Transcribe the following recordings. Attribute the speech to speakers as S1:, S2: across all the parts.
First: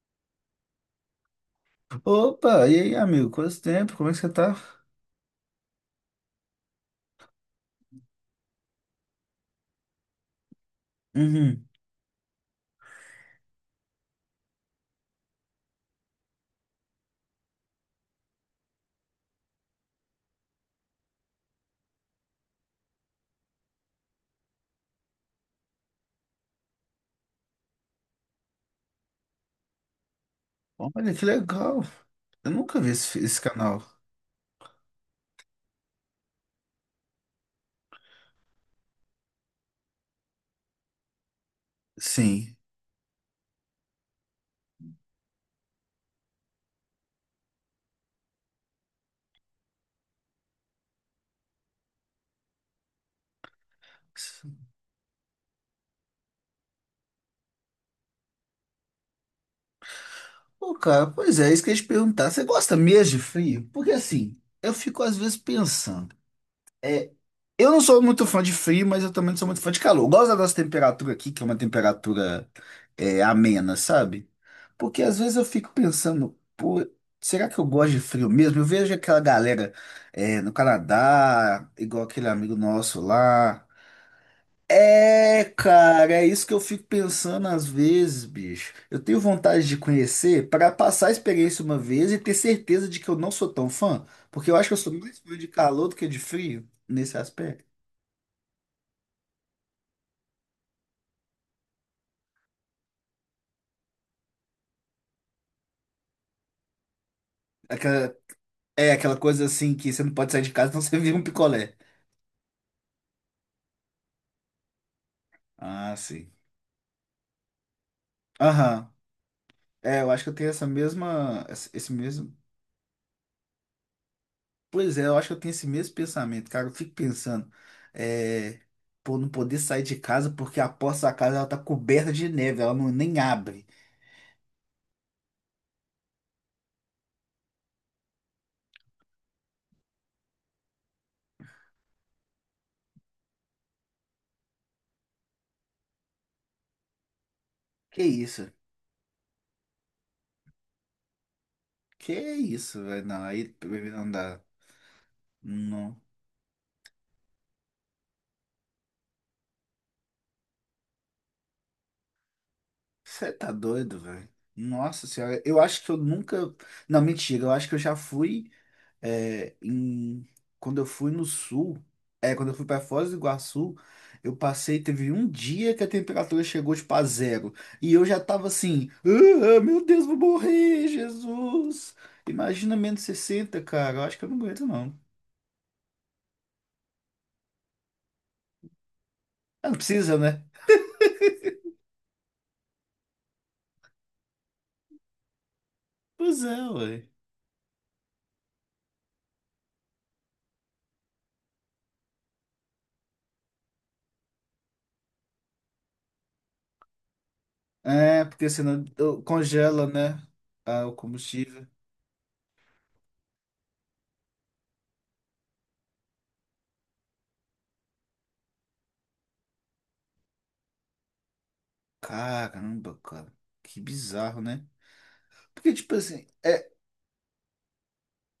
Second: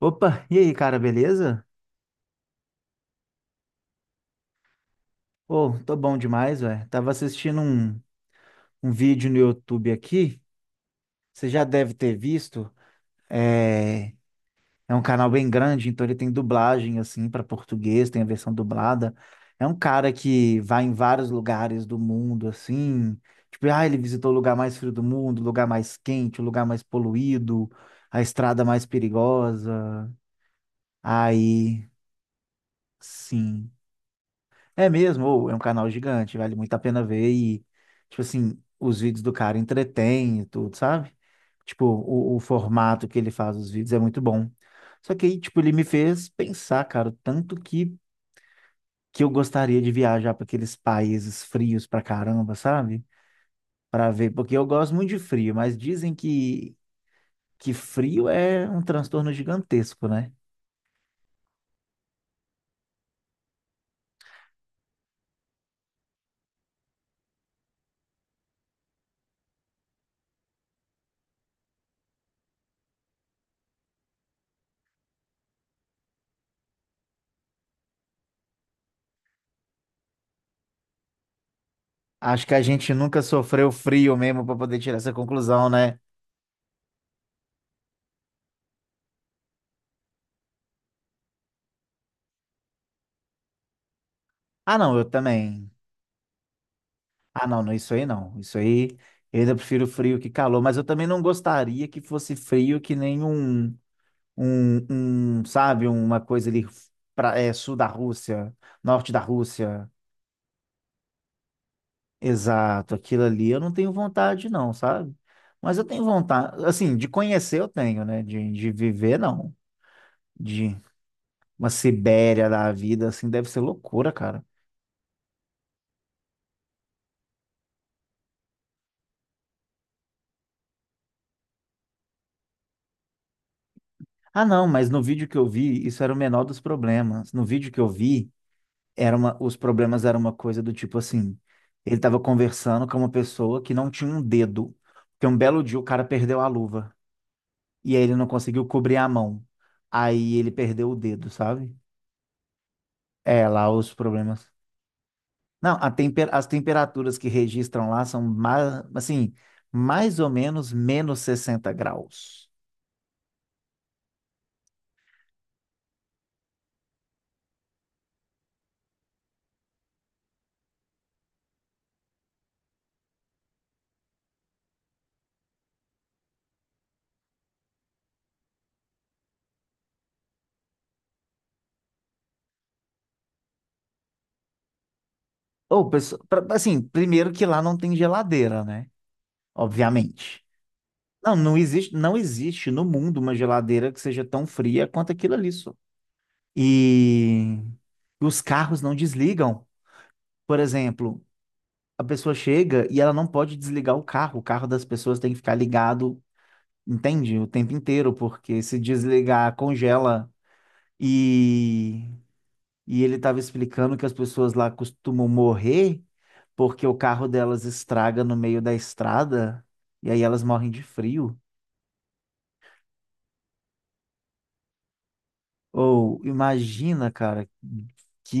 S1: Opa, e aí, cara, beleza?
S2: Opa, e aí, amigo? Quanto tempo? Como é que você tá?
S1: Ô, tô bom demais, velho. Tava assistindo um vídeo no YouTube aqui, você já
S2: Uhum.
S1: deve ter visto. É, é um canal bem grande, então ele tem dublagem, assim, para português, tem a versão dublada. É um cara que vai em vários lugares do mundo, assim. Tipo, ele visitou o lugar mais frio do mundo, o lugar mais quente, o lugar mais poluído, a estrada mais perigosa.
S2: Olha, que legal.
S1: Aí,
S2: Eu nunca vi esse
S1: sim.
S2: canal.
S1: É mesmo, ou é um canal gigante, vale muito a pena ver e, tipo assim, os vídeos do cara entretêm e tudo, sabe? Tipo, o
S2: Sim.
S1: formato que ele faz os vídeos é muito bom. Só que aí, tipo, ele me fez pensar, cara, o tanto que eu gostaria de viajar para aqueles países frios pra caramba, sabe? Pra ver, porque eu gosto muito de frio, mas dizem que frio é um transtorno gigantesco, né?
S2: Pô, cara, pois é, isso que eu ia te perguntar. Você gosta mesmo de frio? Porque assim, eu fico às vezes pensando. É, Eu não sou muito fã de frio, mas eu também não sou muito fã de calor. Eu gosto da nossa temperatura aqui, que é uma temperatura amena, sabe? Porque às vezes eu fico pensando, pô, será que eu gosto de frio mesmo? Eu vejo aquela galera no Canadá, igual aquele
S1: Acho que
S2: amigo
S1: a gente
S2: nosso
S1: nunca
S2: lá.
S1: sofreu frio mesmo para poder tirar essa
S2: É,
S1: conclusão, né?
S2: cara, é isso que eu fico pensando às vezes, bicho. Eu tenho vontade de conhecer para passar a experiência uma vez e ter certeza de que eu não sou tão fã, porque eu acho que eu
S1: Ah,
S2: sou
S1: não, eu
S2: mais fã de
S1: também.
S2: calor do que de frio nesse
S1: Ah, não,
S2: aspecto.
S1: não, isso aí não. Isso aí eu ainda prefiro frio que calor, mas eu também não gostaria que fosse frio que nem um, sabe, uma coisa ali sul da
S2: Aquela-
S1: Rússia,
S2: É
S1: norte
S2: aquela
S1: da
S2: coisa assim
S1: Rússia.
S2: que você não pode sair de casa, não, você vira um picolé.
S1: Exato, aquilo ali eu não tenho vontade, não, sabe? Mas eu
S2: Ah,
S1: tenho
S2: sim.
S1: vontade, assim, de conhecer eu tenho, né? De
S2: Aham.
S1: viver, não.
S2: É, eu acho que eu tenho essa
S1: De
S2: mesma. Esse
S1: uma
S2: esse mesmo.
S1: Sibéria da vida, assim, deve ser loucura, cara.
S2: Pois é, eu acho que eu tenho esse mesmo pensamento, cara. Eu fico pensando. É, Pô, não poder sair de casa porque a porta da casa ela tá coberta de neve, ela não, nem abre.
S1: Ah, não, mas no vídeo que eu vi, isso era o menor dos problemas. No vídeo que eu vi, os problemas eram uma coisa do tipo assim, ele estava conversando com uma pessoa que não tinha um dedo, porque um belo dia o cara perdeu a luva e
S2: Que
S1: aí ele não
S2: isso?
S1: conseguiu cobrir a mão. Aí ele perdeu o dedo, sabe?
S2: Que isso, velho? Não,
S1: É,
S2: aí
S1: lá os
S2: não dá.
S1: problemas. Não,
S2: Não.
S1: as temperaturas que registram lá são, mais, assim, mais ou menos, menos 60 graus.
S2: Você tá doido, velho? Nossa senhora, eu acho que eu nunca. Não, mentira, eu acho que eu já fui. é, em- quando eu fui no sul, quando eu fui para Foz do Iguaçu, eu passei, teve um dia que a temperatura chegou tipo a zero. E eu já tava assim, "Ah, meu Deus, vou morrer, Jesus." Imagina -60, cara. Eu acho que eu não aguento, não.
S1: Assim, primeiro que lá não tem geladeira, né?
S2: Ah, não precisa,
S1: Obviamente.
S2: né?
S1: Não, não existe, não existe no mundo uma geladeira que seja tão fria quanto aquilo ali, só.
S2: Pois é, ué.
S1: E os carros não desligam. Por exemplo, a pessoa chega e ela não pode desligar o carro. O carro das pessoas tem que ficar ligado, entende? O tempo inteiro,
S2: É, porque
S1: porque se
S2: senão
S1: desligar,
S2: congela, né?
S1: congela.
S2: Ah, o combustível.
S1: E, e ele estava explicando que as pessoas lá costumam morrer porque o carro delas estraga no meio da estrada e aí elas morrem de frio.
S2: Caramba, cara. Que bizarro, né? Porque, tipo
S1: Ou
S2: assim,
S1: imagina, cara,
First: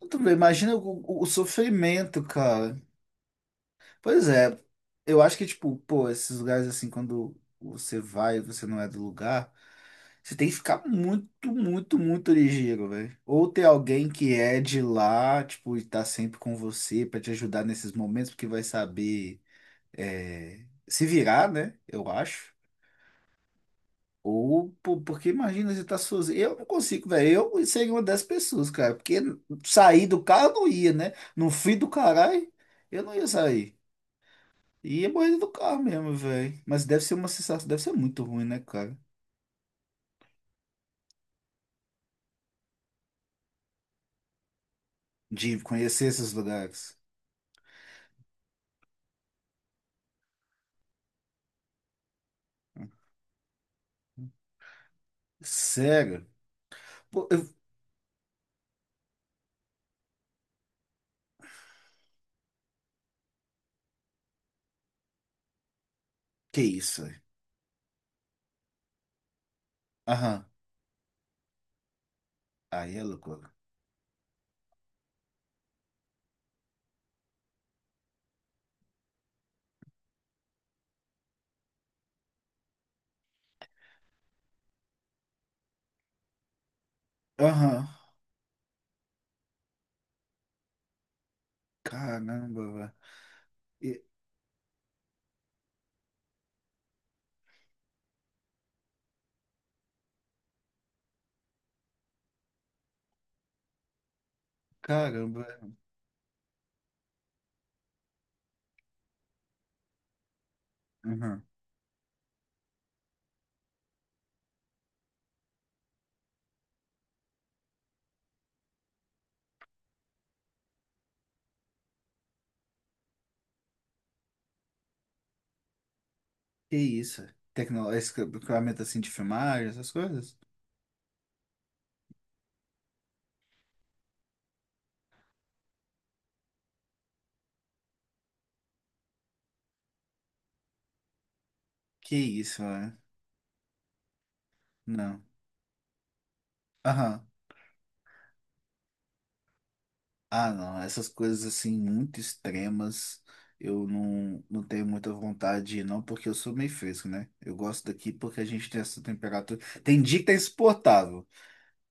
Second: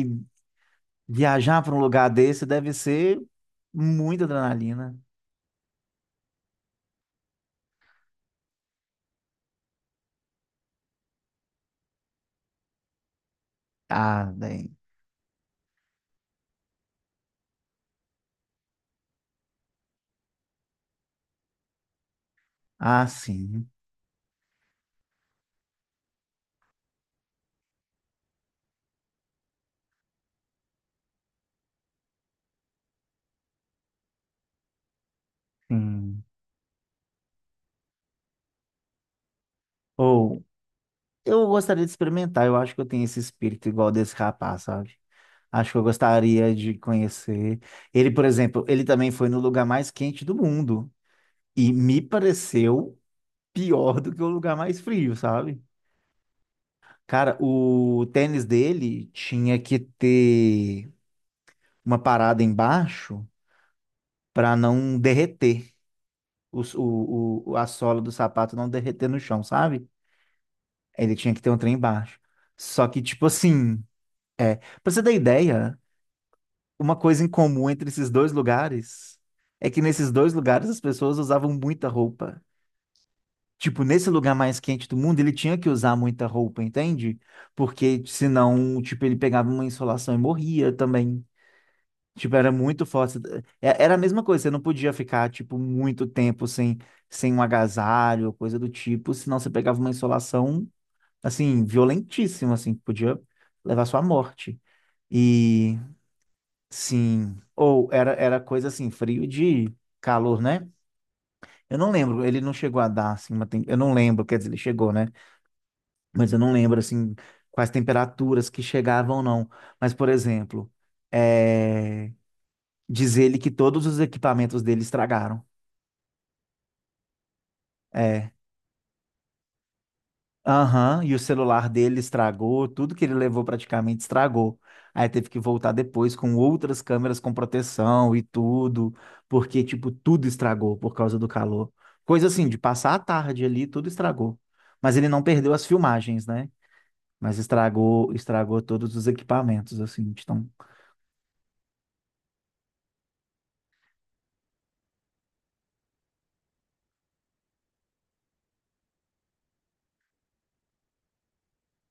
S2: tudo bem, imagina o
S1: viajar para um lugar
S2: sofrimento,
S1: desse deve
S2: cara.
S1: ser muita
S2: Pois é,
S1: adrenalina.
S2: eu acho que, tipo, pô, esses lugares assim, quando você vai e você não é do lugar, você tem que ficar muito, muito, muito ligeiro, velho. Ou ter alguém
S1: Ah,
S2: que é
S1: bem.
S2: de lá, tipo, e tá sempre com você pra te ajudar nesses momentos, porque vai saber é, se virar, né? Eu acho.
S1: Ah, sim.
S2: Ou, pô, porque imagina, você tá sozinho. Eu não consigo, velho. Eu seria uma dessas pessoas, cara. Porque sair do carro eu não ia, né? No fim do caralho, eu não ia sair. E é borrida do carro mesmo,
S1: Sim.
S2: velho. Mas deve ser uma sensação, deve ser muito ruim, né, cara?
S1: Ou eu gostaria de experimentar. Eu acho que eu tenho esse espírito igual desse rapaz, sabe?
S2: De
S1: Acho que eu
S2: conhecer esses
S1: gostaria de
S2: lugares.
S1: conhecer. Ele, por exemplo, ele também foi no lugar mais quente do mundo e me pareceu pior do que o lugar mais frio, sabe?
S2: Sério? Pô,
S1: Cara, o tênis dele tinha que ter uma parada embaixo para não derreter
S2: Que isso, velho?
S1: a sola do sapato não derreter no chão, sabe?
S2: Aham.
S1: Ele tinha que ter um trem embaixo. Só
S2: Aí
S1: que,
S2: é
S1: tipo
S2: loucura.
S1: assim, pra você ter ideia, uma coisa em comum entre esses dois lugares é que nesses dois lugares as pessoas usavam muita roupa. Tipo, nesse lugar mais quente do mundo, ele tinha que usar muita roupa, entende?
S2: Aham.
S1: Porque senão, tipo, ele pegava uma insolação e morria também. Tipo, era
S2: Caramba,
S1: muito
S2: velho.
S1: forte. Era a
S2: E-
S1: mesma coisa, você não podia ficar, tipo, muito tempo sem um agasalho, coisa do tipo, senão você pegava uma insolação, assim, violentíssima, assim, que podia levar à sua morte.
S2: Caramba.
S1: E, sim, ou era, era coisa assim, frio de calor, né?
S2: Aham.
S1: Eu não lembro, ele não chegou a dar, assim, eu não lembro, quer dizer, ele chegou, né? Mas eu não lembro, assim, quais temperaturas que chegavam, não. Mas, por exemplo, é... diz ele que todos os equipamentos dele estragaram.
S2: Que isso? Tecnológico,
S1: É.
S2: equipamento assim de filmagem, essas coisas?
S1: Aham, e o celular dele estragou, tudo que ele levou praticamente estragou. Aí teve que voltar depois com outras câmeras com proteção e tudo, porque, tipo, tudo estragou por causa do calor.
S2: Que
S1: Coisa assim, de
S2: isso,
S1: passar
S2: velho?
S1: a tarde ali, tudo estragou. Mas ele
S2: Não.
S1: não perdeu as filmagens, né?
S2: Aham.
S1: Mas estragou, estragou todos os equipamentos, assim, então.
S2: Ah, não, essas coisas assim muito extremas, eu não tenho muita vontade, não, porque eu sou meio fresco, né? Eu gosto daqui porque a gente tem essa temperatura. Tem dia que tá insuportável.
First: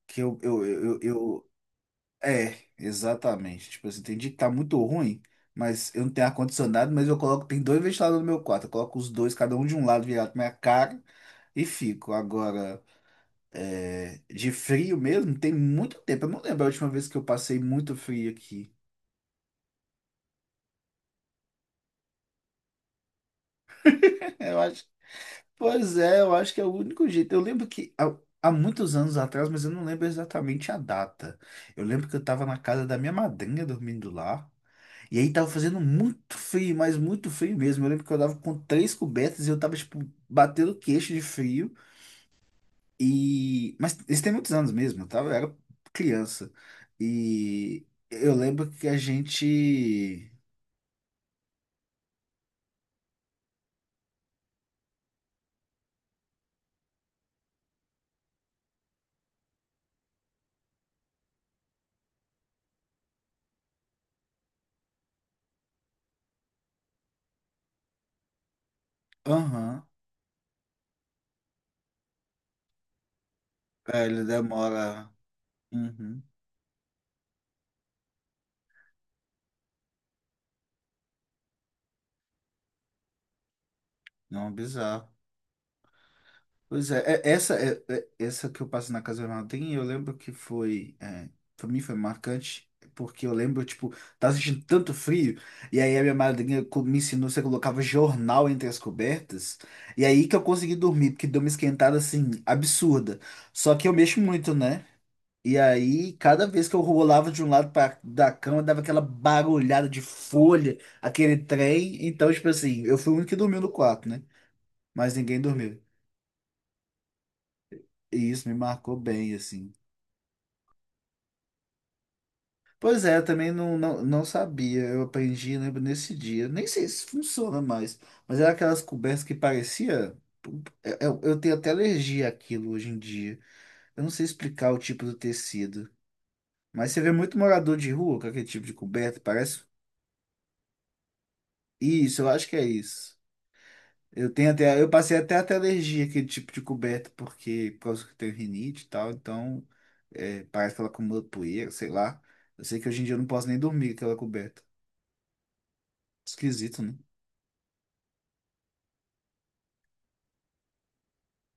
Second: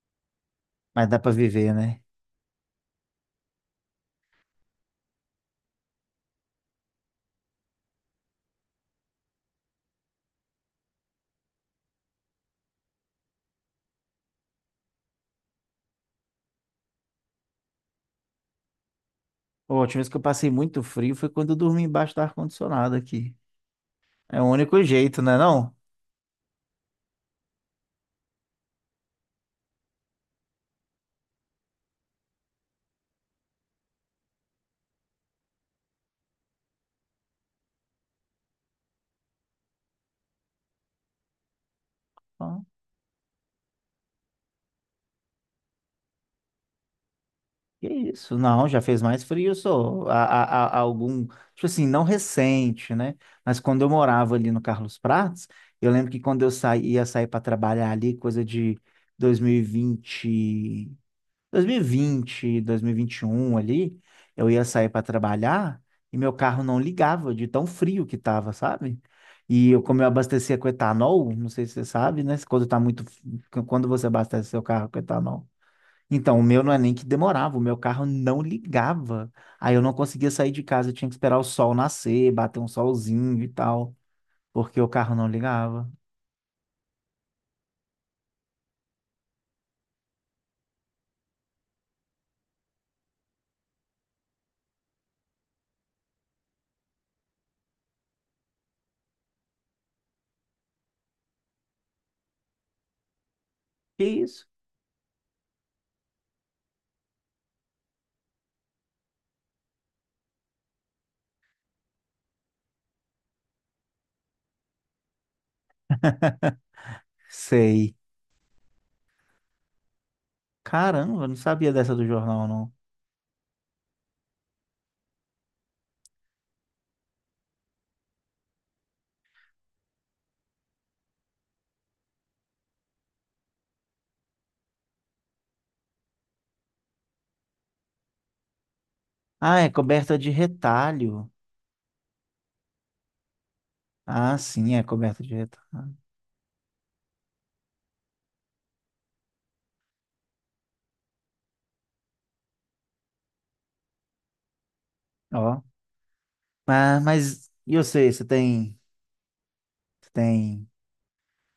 S2: Que
S1: Mas dá pra
S2: eu-
S1: viver, né?
S2: É, exatamente. Tipo assim, tem dia que tá muito ruim, mas eu não tenho ar-condicionado, mas eu coloco, tem dois ventiladores no meu quarto, eu coloco os dois, cada um de um lado virado pra minha cara e fico. Agora, de frio mesmo, tem muito tempo. Eu não lembro a última vez que eu passei muito frio aqui.
S1: Pô, a última vez que eu passei muito frio foi quando eu dormi embaixo do ar-condicionado aqui. É o
S2: Eu
S1: único
S2: acho.
S1: jeito, né, não?
S2: Pois é, eu acho que é o único jeito. Eu lembro que há muitos anos atrás, mas eu não lembro exatamente a data. Eu lembro que eu tava na casa da minha madrinha dormindo lá. E aí tava fazendo muito frio, mas muito frio mesmo. Eu lembro que eu tava com três cobertas e eu tava, tipo, batendo queixo de frio.
S1: Ah,
S2: E... Mas isso tem muitos anos mesmo, eu tava, eu era criança. E
S1: que
S2: eu
S1: isso? Não,
S2: lembro
S1: já
S2: que a
S1: fez mais frio, só.
S2: gente...
S1: Há algum, tipo assim, não recente, né? Mas quando eu morava ali no Carlos Prates, eu lembro que quando eu saí, ia sair para trabalhar ali, coisa de 2020, 2020, 2021 ali, eu ia sair para trabalhar e meu carro não ligava de tão frio que tava, sabe? E eu,
S2: Aham,
S1: como eu abastecia com etanol, não sei se você sabe, né? Quando você
S2: ele
S1: abastece seu carro com
S2: demora...
S1: etanol.
S2: Uhum.
S1: Então, o meu não é nem que demorava, o meu carro não ligava. Aí eu não conseguia sair de casa, eu tinha que esperar o sol nascer, bater um solzinho e tal,
S2: Não,
S1: porque o
S2: bizarro.
S1: carro não ligava.
S2: Pois é, essa essa que eu passo na Casa Vermelha eu lembro que foi, para mim foi marcante, porque eu lembro, tipo, tava sentindo tanto frio, e aí a minha madrinha me ensinou, você colocava jornal entre as cobertas, e aí que eu consegui dormir, porque deu uma esquentada, assim, absurda. Só que eu
S1: Que
S2: mexo
S1: isso?
S2: muito, né? E aí, cada vez que eu rolava de um lado para da cama, dava aquela barulhada de folha, aquele trem, então, tipo assim, eu fui o único que dormiu no quarto, né? Mas ninguém dormiu.
S1: Sei.
S2: E isso me marcou bem, assim.
S1: Caramba, eu não sabia dessa do jornal, não.
S2: Pois é, eu também não, sabia. Eu aprendi, lembro, nesse dia. Nem sei se funciona mais, mas era aquelas cobertas que parecia. Eu tenho até alergia àquilo hoje em dia. Eu não sei explicar o tipo do tecido. Mas você vê muito morador de rua com aquele tipo de coberta,
S1: Ah,
S2: parece.
S1: é coberta de retalho.
S2: Isso, eu acho que é isso. Eu
S1: Ah,
S2: tenho
S1: sim,
S2: até,
S1: é
S2: eu passei
S1: coberta de
S2: até
S1: retalho.
S2: alergia àquele tipo de coberta, porque por causa que eu tenho rinite e tal, então parece que ela acumula poeira, sei lá. Eu sei que hoje em dia eu não posso nem dormir com aquela coberta.
S1: Ó.
S2: Esquisito, né?
S1: Ah, mas e você, você tem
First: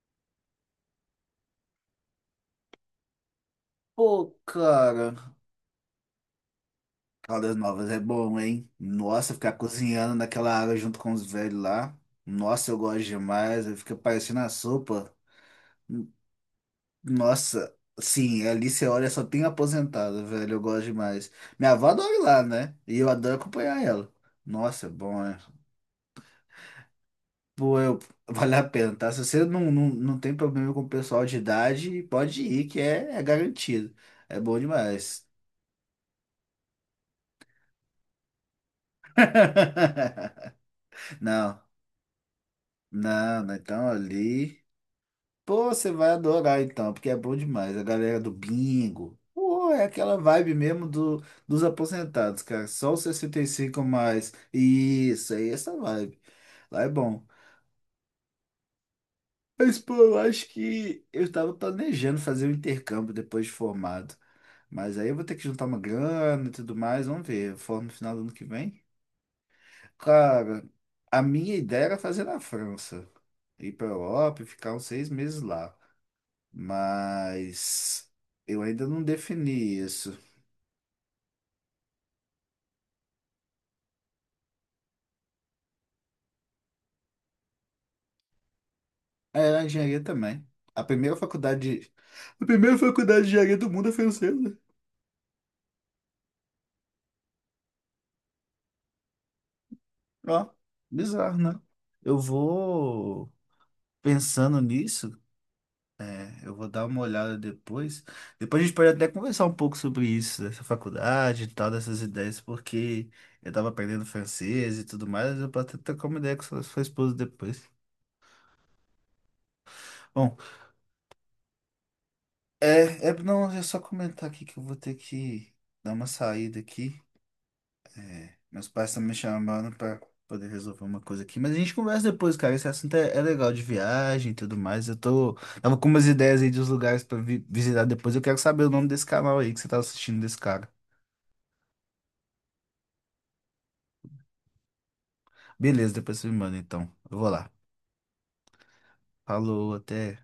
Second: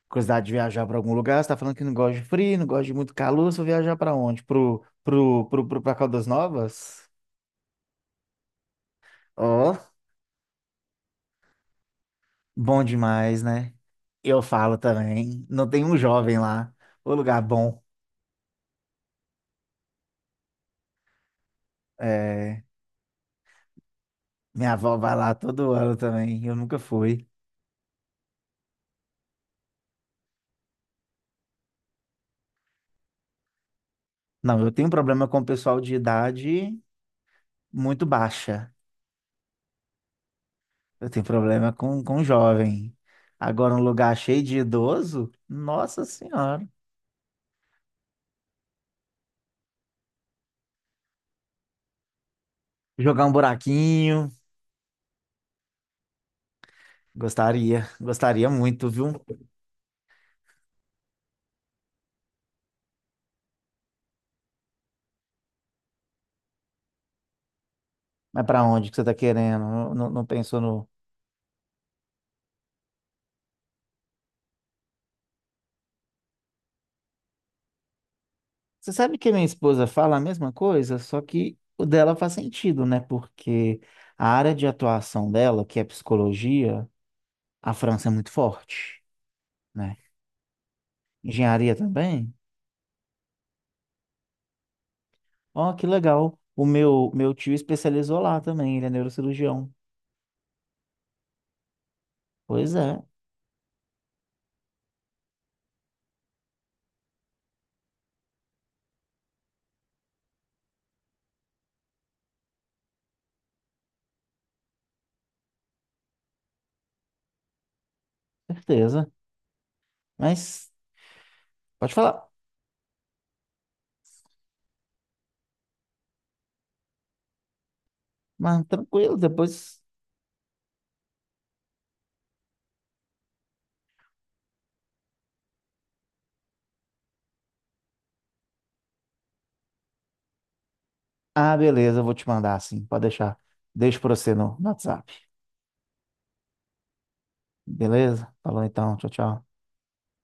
S1: curiosidade de viajar para algum lugar? Você tá falando que não gosta de frio, não gosta de muito calor, você vai viajar para
S2: Pô,
S1: onde? Pro,
S2: cara,
S1: pro, pro, pro, pra Caldas Novas?
S2: Caldas Novas é bom, hein? Nossa, ficar
S1: Ó,
S2: cozinhando naquela água junto com os velhos lá. Nossa, eu
S1: bom
S2: gosto
S1: demais,
S2: demais,
S1: né?
S2: aí fica parecendo
S1: Eu
S2: a
S1: falo
S2: sopa.
S1: também. Não tem um jovem lá. O lugar
S2: Nossa,
S1: bom.
S2: sim, ali você olha, só tem aposentado, velho. Eu gosto demais. Minha avó adora ir lá,
S1: É,
S2: né? E eu adoro acompanhar ela.
S1: minha
S2: Nossa, é
S1: avó vai
S2: bom,
S1: lá
S2: é.
S1: todo ano também. Eu nunca fui.
S2: Pô, eu, vale a pena, tá? Se você não tem problema com o pessoal de idade, pode ir, que é garantido. É bom
S1: Não, eu tenho
S2: demais.
S1: problema com o pessoal de idade muito baixa. Eu tenho
S2: Não,
S1: problema com jovem.
S2: não, não,
S1: Agora, um
S2: então
S1: lugar cheio de
S2: ali.
S1: idoso?
S2: Pô, você
S1: Nossa
S2: vai adorar
S1: Senhora.
S2: então, porque é bom demais. A galera do bingo. Pô, é aquela vibe mesmo dos aposentados, cara. Só os
S1: Jogar um
S2: 65 a
S1: buraquinho?
S2: mais. Isso, aí essa vibe. Lá é bom.
S1: Gostaria. Gostaria muito, viu?
S2: Mas, pô, eu acho que eu tava planejando fazer um intercâmbio depois de formado. Mas aí eu vou ter que juntar uma grana e tudo mais. Vamos ver. Eu formo no final do ano que
S1: Mas pra
S2: vem.
S1: onde que você tá querendo? Não, não, não pensou
S2: Cara,
S1: no.
S2: a minha ideia era fazer na França. Ir pra Europa e ficar uns 6 meses lá. Mas eu ainda
S1: Você
S2: não
S1: sabe que minha
S2: defini
S1: esposa fala
S2: isso.
S1: a mesma coisa, só que o dela faz sentido, né? Porque a área de atuação dela, que é psicologia, a França é muito forte,
S2: É, a
S1: né?
S2: engenharia também. A primeira
S1: Engenharia
S2: faculdade, de-
S1: também.
S2: a primeira faculdade de engenharia do mundo é francesa.
S1: Ó, que legal. O meu, meu tio especializou lá também, ele é neurocirurgião.
S2: Ó, bizarro, né? Eu
S1: Pois é,
S2: vou pensando nisso, eu vou dar uma olhada depois. Depois a gente pode até conversar um pouco sobre isso, dessa faculdade e tal, dessas ideias, porque eu tava aprendendo francês e tudo mais, eu posso até trocar uma ideia com sua esposa depois.
S1: certeza.
S2: Bom,
S1: Mas pode falar.
S2: Não, é só comentar aqui que eu vou ter que dar uma saída aqui.
S1: Mas
S2: Meus pais estão me
S1: tranquilo,
S2: chamando
S1: depois.
S2: pra poder resolver uma coisa aqui. Mas a gente conversa depois, cara. Esse assunto é legal de viagem e tudo mais. Eu tô. Tava com umas ideias aí dos lugares pra visitar depois. Eu quero saber o nome desse canal aí que você tá assistindo desse cara.
S1: Ah, beleza, eu vou te mandar assim, pode deixar. Deixo pra você no WhatsApp.
S2: Beleza, depois você me manda então. Eu vou lá.
S1: Beleza? Falou então, tchau, tchau.
S2: Falou, até.